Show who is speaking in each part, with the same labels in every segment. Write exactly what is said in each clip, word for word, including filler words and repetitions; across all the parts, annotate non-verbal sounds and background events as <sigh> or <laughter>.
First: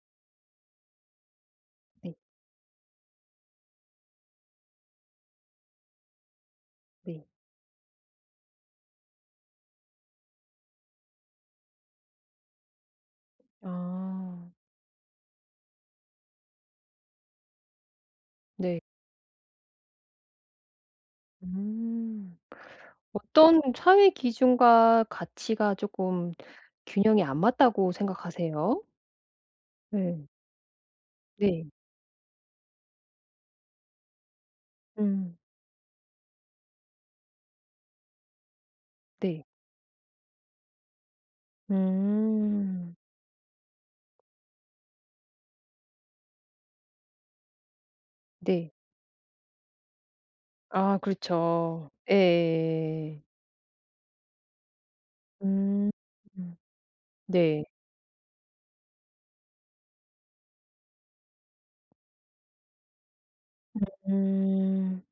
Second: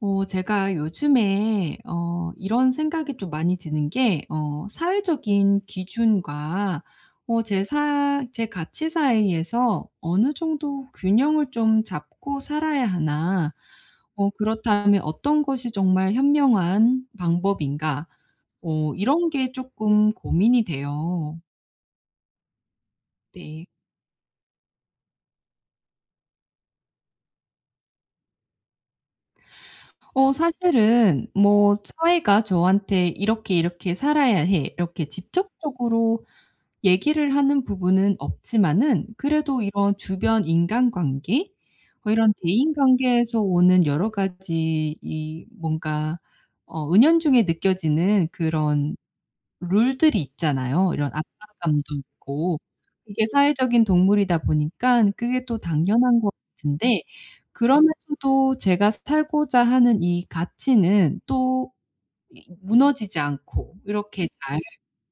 Speaker 1: 어 제가 요즘에
Speaker 2: 네.
Speaker 1: 어 이런 생각이 좀 많이 드는 게 어 '사회적인 기준과
Speaker 2: 네.
Speaker 1: 어 제 사 제 가치 사이에서 어느 정도 균형을 좀 잡고 살아야 하나? 어
Speaker 2: 아.
Speaker 1: 그렇다면 어떤 것이 정말 현명한 방법인가?'
Speaker 2: 네.
Speaker 1: 어 이런 게 쪼끔 고민이 돼요.
Speaker 2: 음. 어떤
Speaker 1: 네.
Speaker 2: 사회 기준과 가치가 쪼끔 균형이 안 맞다고 생각하세요? 네.
Speaker 1: 어 사실은
Speaker 2: 네.
Speaker 1: 뭐 사회가 저한테 "이렇게 이렇게 살아야 해." 이렇게
Speaker 2: 음.
Speaker 1: 집접적으로 얘기를 하는 부분은 없지만은
Speaker 2: 네.
Speaker 1: 그래도 이런 주변 인간관계 뭐 이런 대인
Speaker 2: 음.
Speaker 1: 관계에서 오는 여러 가지 이 뭔가 어 은연중에 느껴지는
Speaker 2: 네.
Speaker 1: 그런 룰들이 있잖아요,
Speaker 2: 아
Speaker 1: 이런
Speaker 2: 그렇죠.
Speaker 1: 압박감도 있고.
Speaker 2: 예.
Speaker 1: 이게 사회적인 동물이다 보니깐 그게 또
Speaker 2: 음.
Speaker 1: 당연한 것
Speaker 2: 음.
Speaker 1: 같은데
Speaker 2: 네.
Speaker 1: 그러면서도 제가 스탈고자 하는 이 가치는 또 이 '무너지지 않고 이렇게 잘
Speaker 2: 음.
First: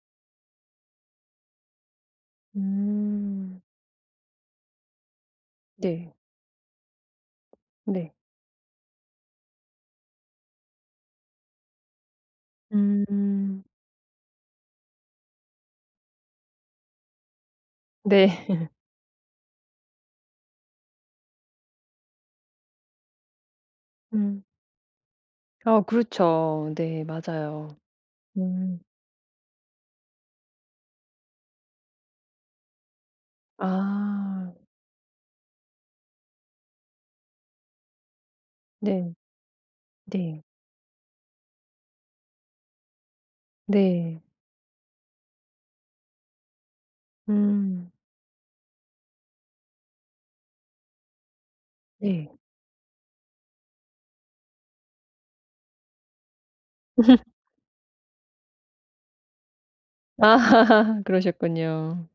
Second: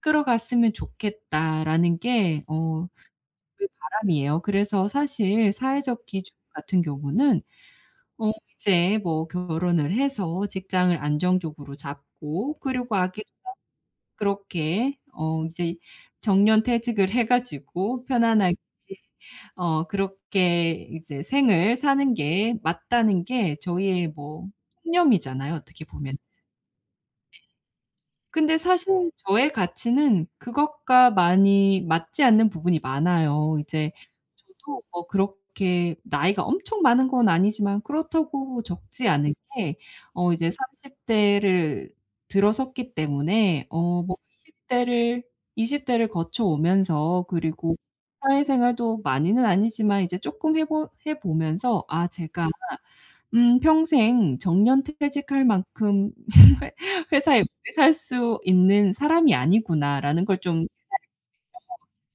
Speaker 1: 끌어 갔으면 좋겠다.'라는 게 어
Speaker 2: 음.
Speaker 1: 그 바람이에요. 그래서 사실 사회적
Speaker 2: 네.
Speaker 1: 기준 같은 경우는
Speaker 2: 네.
Speaker 1: 어 이제 뭐 결혼을 해서 직장을 안정적으로 잡고 그리고 아기를 <unintelligible>
Speaker 2: 음.
Speaker 1: 그렇게 어 이제 정년퇴직을 해 가지고
Speaker 2: 네.
Speaker 1: 편안하게
Speaker 2: <laughs>
Speaker 1: 어 그렇게 이제 생을 사는 게 맞다는 게 저희의
Speaker 2: 음.
Speaker 1: 뭐 신념이잖아요,
Speaker 2: 어
Speaker 1: 어떻게 보면은. 네.
Speaker 2: 그렇죠. 네. 맞아요.
Speaker 1: 근데
Speaker 2: 음.
Speaker 1: 사실 저의 가치는 그것과 많이 맞지 않는 부분이 많아요. 이제
Speaker 2: 아.
Speaker 1: 저도 뭐 그렇게 나이가 엄청 많은 건 아니지만 그렇다고 적지
Speaker 2: 네.
Speaker 1: 않은 게 어
Speaker 2: 네.
Speaker 1: 이제 삼십 대를 들어섰기 때문에 어 뭐
Speaker 2: 네.
Speaker 1: 이십 대를, 이십 대를 거쳐오면서 그리고
Speaker 2: 음.
Speaker 1: 사회생활도 많이는 아니지만 이제 쪼끔 해보 해 보면서 아
Speaker 2: 네.
Speaker 1: 제가 '음. 평생 정년퇴직할 만큼 회
Speaker 2: <laughs>
Speaker 1: 회사에 오래 살 수 있는 사람이 아니구나.'라는
Speaker 2: 아
Speaker 1: 걸 좀
Speaker 2: <laughs> 그러셨군요.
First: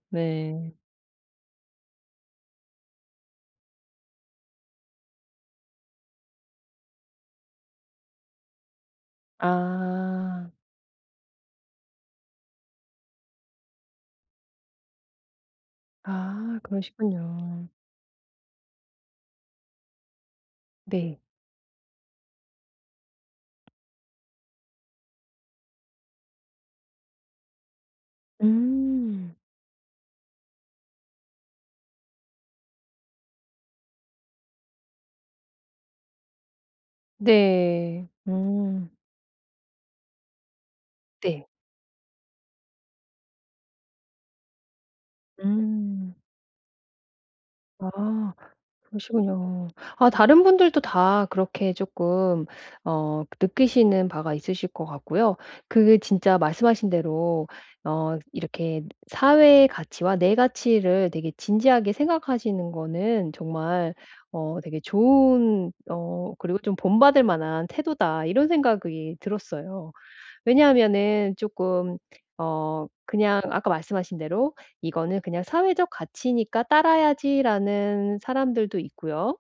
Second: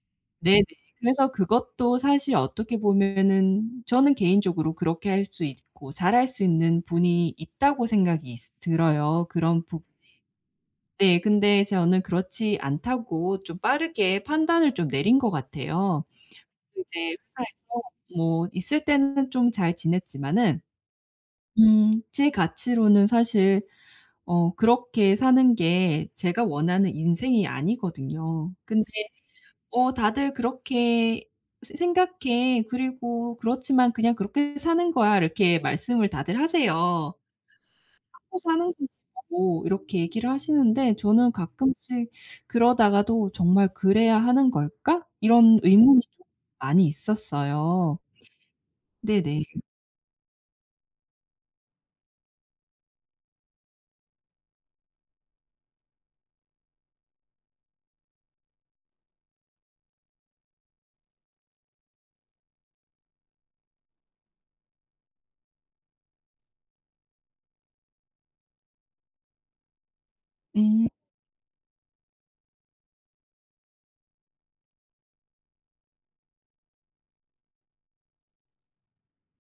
Speaker 1: <unintelligible> 네네.
Speaker 2: 네.
Speaker 1: 그래서 그것도 사실 어떻게 보면은 저는 개인적으로 그렇게 할 수 있고 잘할 수 있는 분이 있다고 생각이 있 들어요, 그런 부분이.
Speaker 2: 아.
Speaker 1: 네. 근데 저는 그렇지 않다고 좀 빠르게 판단을 좀 내린 것 같아요.
Speaker 2: 아.
Speaker 1: 이제
Speaker 2: 그러시군요.
Speaker 1: 회사에서 뭐 있을 때는 좀 잘 지냈지만은
Speaker 2: 네.
Speaker 1: 음 제 가치로는 사실 어 그렇게 사는 게 제가 원하는 인생이 아니거든요. 근데
Speaker 2: 음.
Speaker 1: 어 "다들 그렇게 새 생각 해. 그리고 그렇지만 그냥 그렇게 사는 거야." 이렇게 말씀을 다들 하세요.
Speaker 2: 네.
Speaker 1: "하고 사는
Speaker 2: 음.
Speaker 1: 거지."라고 이렇게 얘기를 하시는데 저는
Speaker 2: 네.
Speaker 1: 가끔씩 그러다가도 '정말 그래야 하는 걸까?' 이런 의문이
Speaker 2: 음.
Speaker 1: 좀 많이 있었어요.
Speaker 2: 아.
Speaker 1: 네네.
Speaker 2: 그러시군요. 아 다른 분들도 다 그렇게 조끔 어 느끼시는 바가 있으실 것 같고요. 그게 진짜 말씀하신 대로 어 '이렇게 사회의 가치와 내 가치를 되게 진지하게 생각하시는 거는 정말 어 되게 좋은 어 그리고 좀 본받을 만한 태도다.' 이런 생각이 들었어요.
Speaker 1: 음.
Speaker 2: 왜냐하면은 쪼끔 어 그냥 아까 말씀하신 대로 "이거는 그냥 사회적 가치니까 따라야지."라는 사람들도 있고요.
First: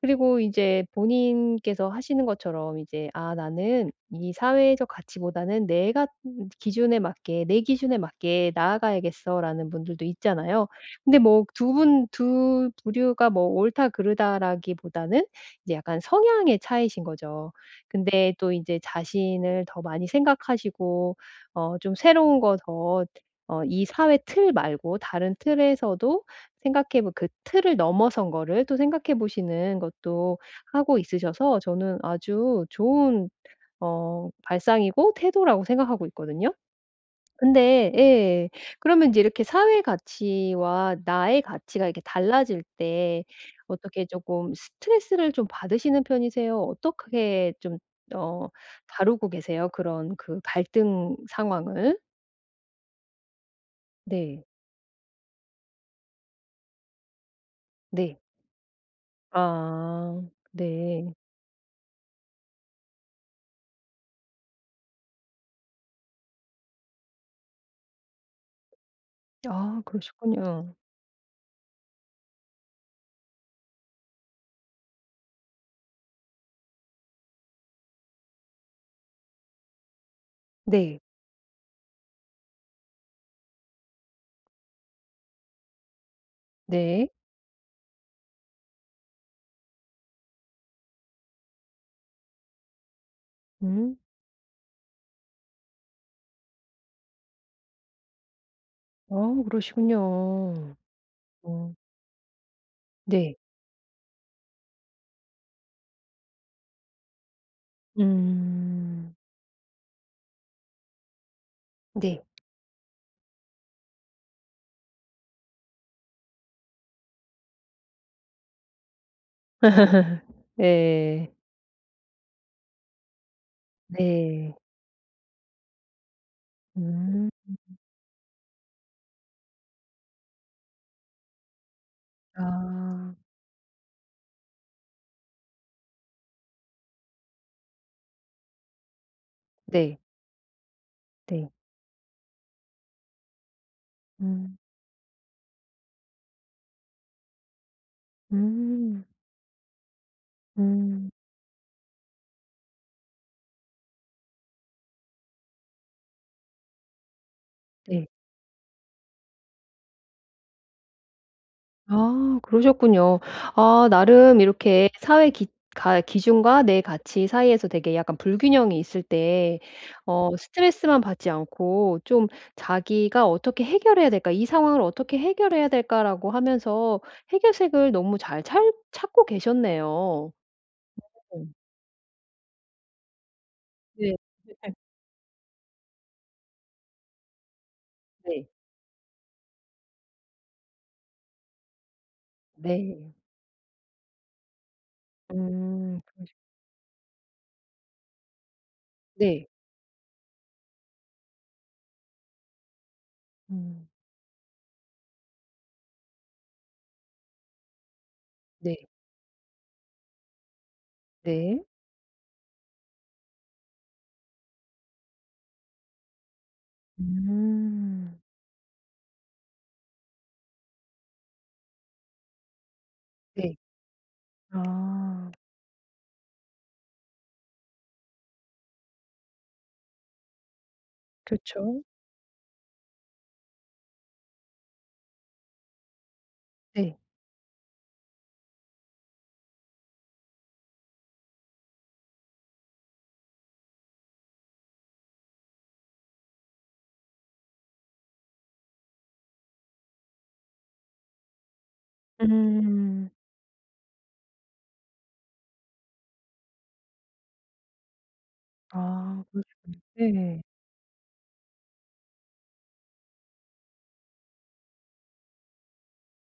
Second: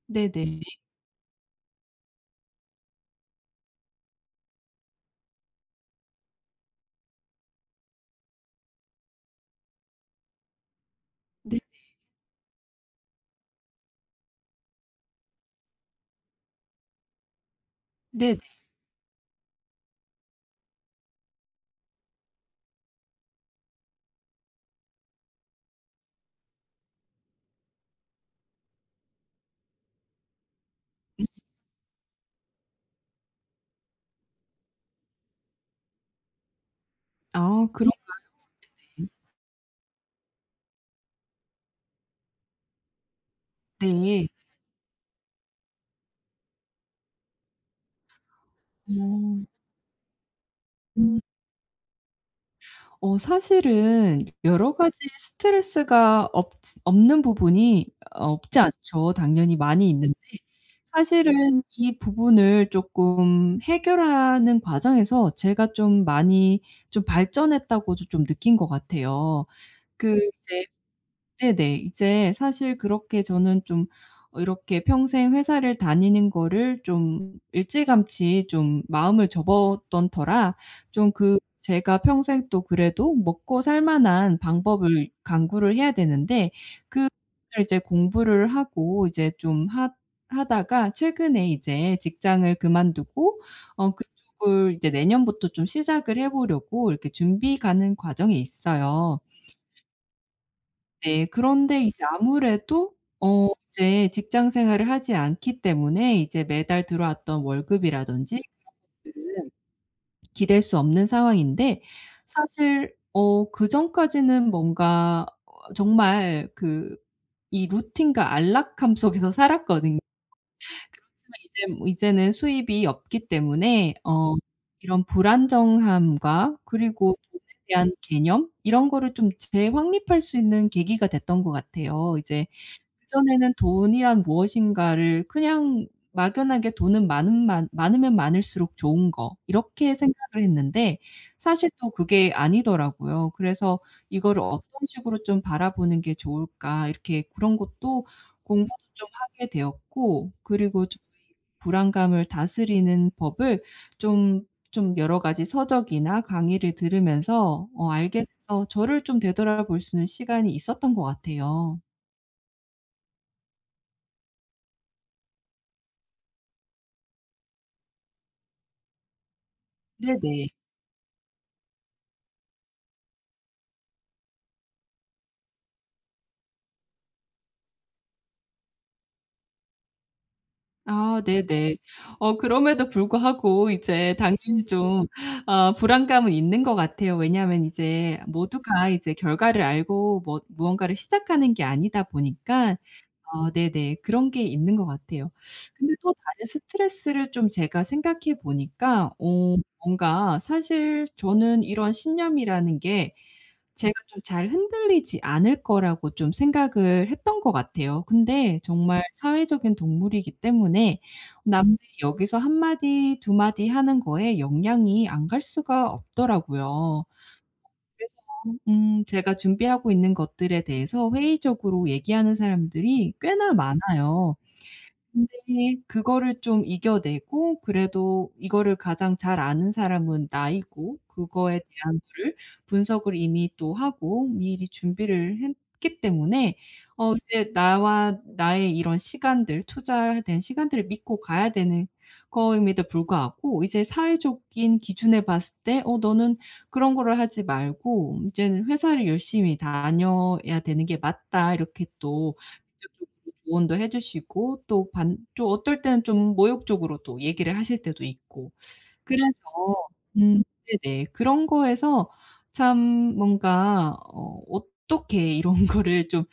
Speaker 2: 그리고
Speaker 1: 네네.
Speaker 2: 이제 본인께서 하시는 것처럼 이제 '아. 나는 이 사회적 가치보다는 내가 <unintelligible> 기준에 맞게 내 기준에 맞게 나아가야겠어.'라는 분들도 있잖아요. 근데 뭐
Speaker 1: 네네.
Speaker 2: 두 분 두 부류가 뭐 옳다 그르다라기보다는 이제 약간 성향의 차이이신 거죠. 근데
Speaker 1: 네네.
Speaker 2: 또 이제 자신을 더 많이 생각하시고 어 좀 새로운 거 더 어 이 사회 틀 말고 다른 틀에서도 생각해 보 그 틀을 넘어선 거를 또 생각해 보시는 것도 하고
Speaker 1: 음.
Speaker 2: 있으셔서 저는 아주 좋은 어 발상이고 태도라고 생각하고 있거든요.
Speaker 1: 아.
Speaker 2: 근데
Speaker 1: 그런가요?
Speaker 2: 예.
Speaker 1: 네네.
Speaker 2: 그러면 이제 이렇게 사회 가치와 나의 가치가 이렇게 달라질 때 어떻게
Speaker 1: 네.
Speaker 2: 쪼끔 스트레스를 좀 받으시는 편이세요? 어떻게 좀 어 다루고
Speaker 1: 어.
Speaker 2: 계세요? 그런 그 갈등
Speaker 1: 음.
Speaker 2: 상황을?
Speaker 1: 어 사실은
Speaker 2: 네.
Speaker 1: 여러 가지 스트레스가 없지 없는 부분이
Speaker 2: 네.
Speaker 1: 없지 않죠. 당연히 많이 있는데
Speaker 2: 아. 네.
Speaker 1: 사실은 이 부분을 조금 해결하는 과정에서 제가 좀 많이 좀 발전했다고도 좀 느낀 것 같아요.
Speaker 2: 아
Speaker 1: 그 이제
Speaker 2: 그러셨군요.
Speaker 1: 네네. 이제 사실 그렇게 저는 좀 이렇게 평생 회사를 다니는 거를 좀 일찌감치 좀 마음을 접었던 터라
Speaker 2: 네.
Speaker 1: 좀 그 제가 평생 또 그래도 먹고살 만한 방법을 강구를 해야 되는데
Speaker 2: 네.
Speaker 1: 그거를 이제 공부를 하고 이제 좀 하 하다가 최근에 이제 직장을 그만두고 어
Speaker 2: 음.
Speaker 1: 그쪽을 이제 내년부터 좀 시작을 해 보려고 이렇게 준비 가는 과정에
Speaker 2: 아
Speaker 1: 있어요.
Speaker 2: 그러시군요.
Speaker 1: 네.
Speaker 2: 어.
Speaker 1: 그런데 이제 아무래도
Speaker 2: 네.
Speaker 1: 어 이제 직장생활을 하지 않기 때문에 이제 매달 들어왔던 월급이라든지
Speaker 2: 음.
Speaker 1: <unintelligible> 기댈 수 없는 상황인데
Speaker 2: 네.
Speaker 1: 사실 어 그전까지는 뭔가 정말 그 이 루틴과 안락함 속에서 살았거든요.
Speaker 2: <laughs> 네.
Speaker 1: 그렇지만 이젠 뭐 이제는 수입이 없기 때문에 어
Speaker 2: 네.
Speaker 1: 이런 불안정함과 그리고
Speaker 2: 음.
Speaker 1: 돈에 대한 개념 이런 거를 좀 재확립할 수 있는 계기가 됐던 것 같아요. 이제
Speaker 2: 아.
Speaker 1: 그전에는 돈이란 무엇인가를 그냥 막연하게 '돈은 많은 많 많으면 많을수록 좋은 거.' 이렇게
Speaker 2: 네.
Speaker 1: 생각을 했는데
Speaker 2: 네.
Speaker 1: 사실 또 그게 아니더라고요. 그래서 '이거를
Speaker 2: 음.
Speaker 1: 어떤 식으로 좀 바라보는 게 좋을까?' 이렇게 그런 것도 공부도
Speaker 2: 음.
Speaker 1: 좀 하게 되었고 그리고 좀
Speaker 2: 음.
Speaker 1: 이 불안감을 다스리는 법을 좀 좀 여러 가지 서적이나 강의를 들으면서 어
Speaker 2: 네.
Speaker 1: 알게 돼서 저를 좀 되돌아볼 수 있는 시간이 있었던 것 같아요.
Speaker 2: 아 그러셨군요. 아 나름 이렇게 사회 기 가 기준과 내 가치 사이에서 되게 약간 불균형이 있을 때 어
Speaker 1: 네네.
Speaker 2: 스트레스만 받지 않고 좀 자기가 '어떻게 해결해야 될까? 이 상황을 어떻게 해결해야 될까?' 라고 하면서 해결책을 너무 잘 찰 찾고 계셨네요.
Speaker 1: 아
Speaker 2: <unintelligible>
Speaker 1: 네네. 어 그럼에도 불구하고 이제
Speaker 2: 네.
Speaker 1: 당연히
Speaker 2: <unintelligible>
Speaker 1: 좀 어 불안감은 있는 것 같아요. 왜냐하면 이제
Speaker 2: 네.
Speaker 1: 모두가 이제 결과를 알고 뭐 무언가를 시작하는 게 아니다 보니까.
Speaker 2: 네.
Speaker 1: 어 네네. 그런 게 있는 것 같아요. 근데
Speaker 2: 음.
Speaker 1: 또
Speaker 2: 그러시
Speaker 1: 다른 스트레스를 좀 제가 생각해 보니까
Speaker 2: 네.
Speaker 1: 어 뭔가 사실 저는 이런 신념이라는 게
Speaker 2: 음.
Speaker 1: 제가 좀 잘 흔들리지 않을 거라고 좀 생각을 했던 것 같아요. 근데
Speaker 2: 네.
Speaker 1: 정말 사회적인 동물이기 때문에
Speaker 2: 네.
Speaker 1: 남들이 여기서 한 마디 두 마디 하는 거에 영향이 안 갈 수가 없더라고요. 그래서
Speaker 2: 음.
Speaker 1: 음 제가 준비하고 있는 것들에 대해서 회의적으로 얘기하는 사람들이 꽤나
Speaker 2: 네.
Speaker 1: 많아요.
Speaker 2: 아.
Speaker 1: 근데 그거를 좀 이겨내고 그래도 이거를 가장 잘 아는 사람은 나이고 그거에
Speaker 2: 그쵸.
Speaker 1: 대한 거를 분석을 이미 또 하고 미리 준비를 했기 때문에
Speaker 2: 네.
Speaker 1: 어 이제 나와 나의 이런 시간들 투자에 대한 시간들을 믿고 가야 되는 거임에도 불구하고 이제 사회적인 기준에 봤을 때 어 "너는 그런 거를 하지 말고 이제는 회사를 열심히 다녀야 되는 게 맞다." 이렇게 또 이런
Speaker 2: 음.
Speaker 1: 쪽으로 조언도 해주시고 또 반 또 어떨 때는 좀 모욕적으로 또 얘기를 하실 때도 있고.
Speaker 2: 아
Speaker 1: 그래서
Speaker 2: 그러시군요. 예.
Speaker 1: 음 네네. 그런 거에서 참 뭔가 어 '어떻게 이런 거를 좀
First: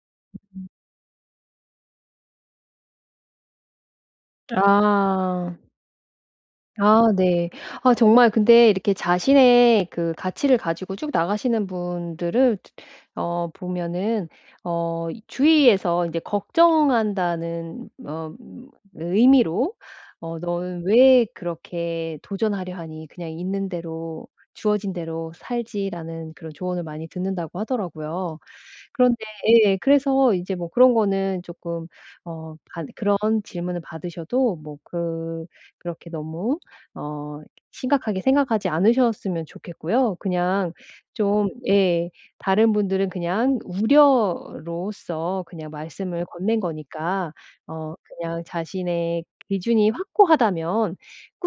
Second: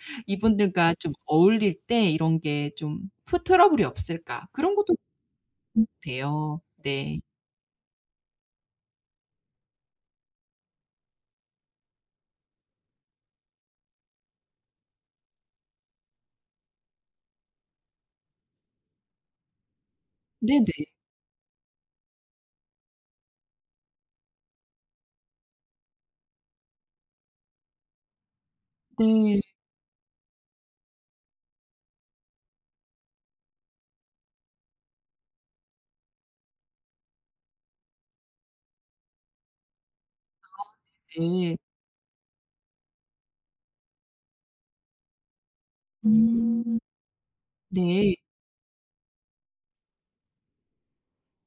Speaker 2: 음.
Speaker 1: 이분들과 좀 어울릴 때 이런 게 좀 프 트러블이 없을까?' 그런 것도
Speaker 2: 아.
Speaker 1: <unintelligible> 돼요.
Speaker 2: 아
Speaker 1: 네.
Speaker 2: 네. 아 정말 근데 이렇게 자신의 그 가치를 가지고 쭉 나가시는 분들을 드 어 보면은 어 주위에서 인제 걱정한다는 어 의미로 어 "너는
Speaker 1: 네네.
Speaker 2: 왜 그렇게 도전하려 하니. 그냥 있는 대로 주어진 대로 살지." 라는 그런 조언을 많이 듣는다고 하더라고요. 그런데
Speaker 1: 네.
Speaker 2: 예. 그래서 이제 뭐 그런 거는 조금 어 받 그런 질문을 받으셔도 뭐 그 그렇게 너무 어 심각하게 생각하지 않으셨으면 좋겠고요.
Speaker 1: 아
Speaker 2: 그냥 좀
Speaker 1: 네네.
Speaker 2: 예. 다른 분들은 그냥 우려로써 그냥 말씀을 건넨
Speaker 1: 음.
Speaker 2: 거니까 어
Speaker 1: 네.
Speaker 2: 그냥 자신의 기준이 확고하다면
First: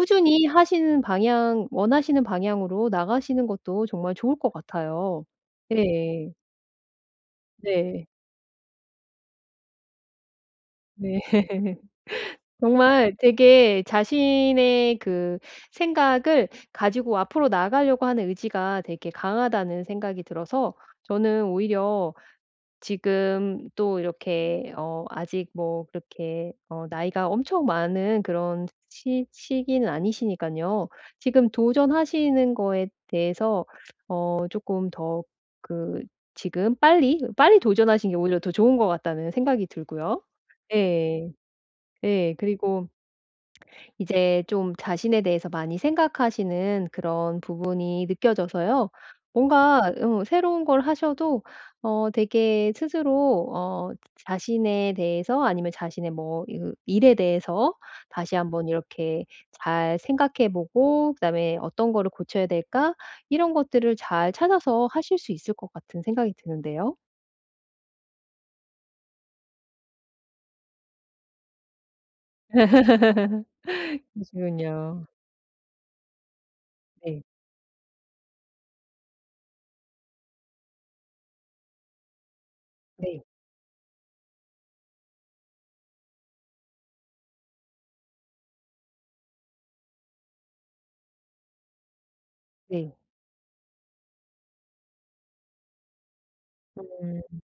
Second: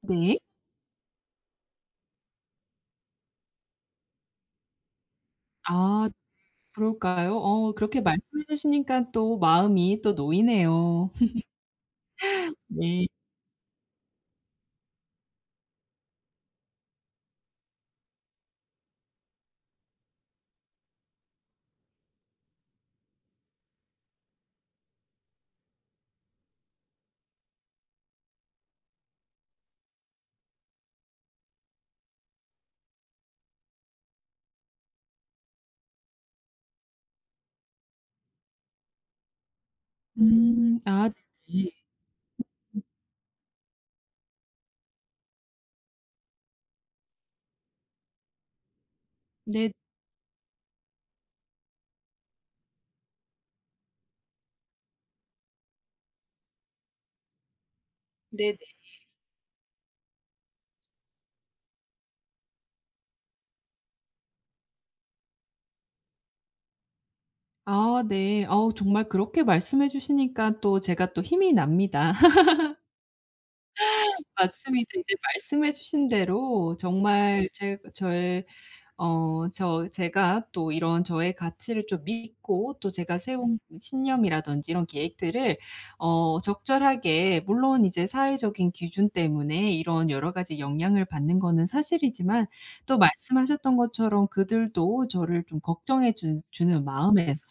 Speaker 1: 네.
Speaker 2: 하시는 방향 원하시는 방향으로 나가시는 것도 정말 좋을 것 같아요.
Speaker 1: 아 <unintelligible>
Speaker 2: 예예.
Speaker 1: 그럴까요? 어 그렇게
Speaker 2: 네.
Speaker 1: 말씀해 주시니까 또 마음이 또 놓이네요.
Speaker 2: 네.
Speaker 1: <laughs>
Speaker 2: <laughs>
Speaker 1: 네.
Speaker 2: 정말 되게 '자신의 그 생각을 가지고 앞으로 나아가려고 하는 의지가 되게 강하다.' 는 생각이 들어서 저는 오히려 지금 또 이렇게 어 아직 뭐 그렇게 어 나이가 엄청 많은 그런 시 시기는 아니시니깐요. 지금 도전하시는 거에 대해서 어 '조금 더 그 지금 빨리 빨리 도전하시는 게 오히려 더 좋은 것 같다.' 는 생각이 들고요.
Speaker 1: 음. 아
Speaker 2: 예.
Speaker 1: 네네.
Speaker 2: 예. 그리고 이제 좀 자신에 대해서 많이 생각하시는 그런 부분이 느껴져서요.
Speaker 1: 네.
Speaker 2: 뭔가 어 새로운 걸 하셔도 어 되게 스스로 어 자신에 대해서 아니면 자신의 뭐 으 일에 대해서 다시
Speaker 1: 네네.
Speaker 2: 한번 이렇게 잘 생각해 보고 '그다음에 어떤 거를 고쳐야 될까?' 이런 것들을 잘 찾아서 하실 수 있을 것 같은 생각이 드는데요.
Speaker 1: 아 네. 어우 정말 그렇게 말씀해 주시니까 또 제가 또 힘이 납니다.
Speaker 2: <laughs>
Speaker 1: <laughs> 맞습니다.
Speaker 2: 그러시군요.
Speaker 1: 이제 말씀해 주신 대로
Speaker 2: 네.
Speaker 1: 정말 제그 저의 어 저 제가 또 이런 저의 가치를 좀 믿고 또 제가
Speaker 2: 네.
Speaker 1: 세운 그 신념이라든지 이런 계획들을 어 적절하게 물론 이제 사회적인 기준 때문에 이런 여러 가지 영향을 받는 거는 사실이지만
Speaker 2: 네.
Speaker 1: 또 말씀하셨던 것처럼 그들도 저를 좀 걱정해 주 주는
Speaker 2: 음.
Speaker 1: 마음에서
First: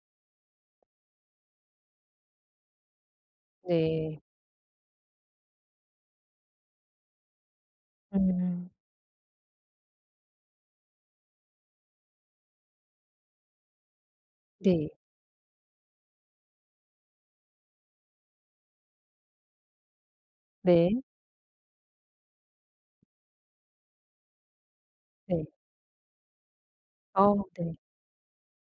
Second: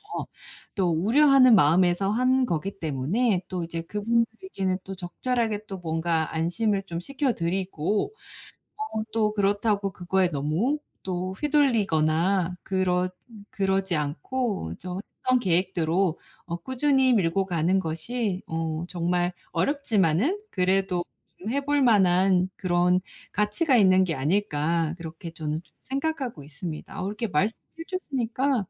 Speaker 1: 또 우려하는 마음에서 한 거기 때문에 또 이제
Speaker 2: 네.
Speaker 1: 그분들께는 또 적절하게 또 뭔가 안심을 좀 시켜 드리고
Speaker 2: 음.
Speaker 1: 어 또 '그렇다고 그거에 너무 또 휘둘리거나 그렇 그러지 않고
Speaker 2: 네.
Speaker 1: 좀 했던 계획대로 어 꾸준히 밀고 가는 것이 어 정말 어렵지만은
Speaker 2: 네.
Speaker 1: 그래도 좀 해 볼 만한 그런 가치가 있는 게 아닐까?' 그렇게
Speaker 2: 네.
Speaker 1: 저는 좀 생각하고 있습니다. 어 이렇게
Speaker 2: 아 네.
Speaker 1: 말씀해 주시니까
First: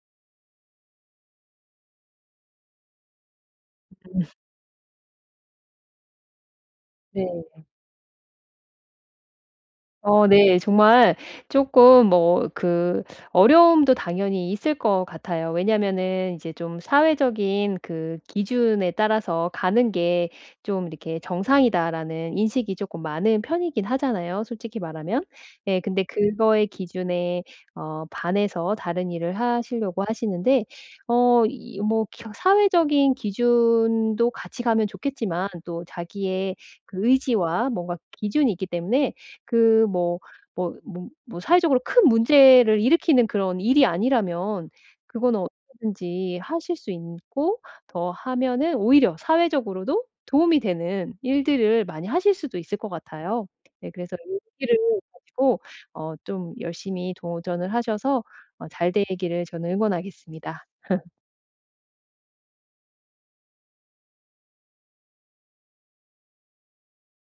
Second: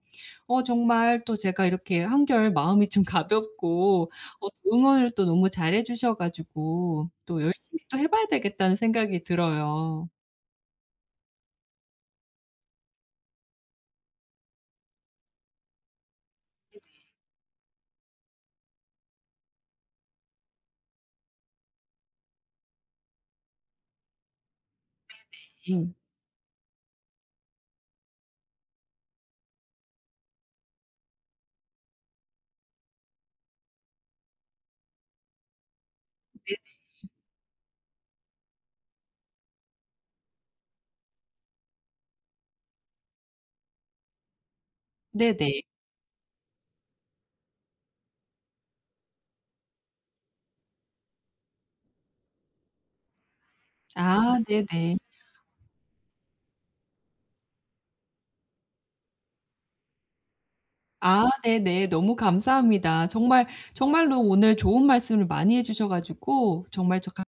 Speaker 1: 어 정말 또 제가 이렇게 한결 마음이 좀 가볍고
Speaker 2: 음.
Speaker 1: 어 응원을 또 너무 잘해 주셔 가지고
Speaker 2: 네.
Speaker 1: 또 열심히 또 해 봐야 되겠다는 생각이 들어요.
Speaker 2: 어 네, 정말 쪼끔 뭐 그 어려움도 당연히 있을 것 같아요. 왜냐하면은 이제 좀
Speaker 1: 네네.
Speaker 2: '사회적인 그 기준에 따라서 가는 게 좀 이렇게 정상이다.'라는 인식이 조금 많은 편이긴 하잖아요, 솔직히 말하면. 예.
Speaker 1: 네네. 예.
Speaker 2: 근데 그거의 기준에 어 반해서 다른 일을 하시려고 하시는데 어 이 뭐 겨 사회적인 기준도 같이 가면 좋겠지만 또 자기의
Speaker 1: 네네.
Speaker 2: 그 의지와 뭔가 기준이 있기 때문에 그 뭐 뭐 뭐 뭐 사회적으로 큰 문제를 일으키는 그런 일이 아니라면 그거는
Speaker 1: 네네.
Speaker 2: 언제든지 하실 수 인고 더 하면은 오히려 사회적으로도 도움이 되는 일들을 많이 하실 수도 있을 것 같아요. 네, 그래서
Speaker 1: 아.
Speaker 2: 용기를
Speaker 1: 네네.
Speaker 2: 가지고 어 좀 열심히 도전을 하셔서 어 잘 되기를 저는 응원하겠습니다. <laughs>
Speaker 1: 아, 네네. 너무 감사합니다. 정말, 정말로 오늘 좋은 말씀을 많이 해 주셔 가지고 정말 저 감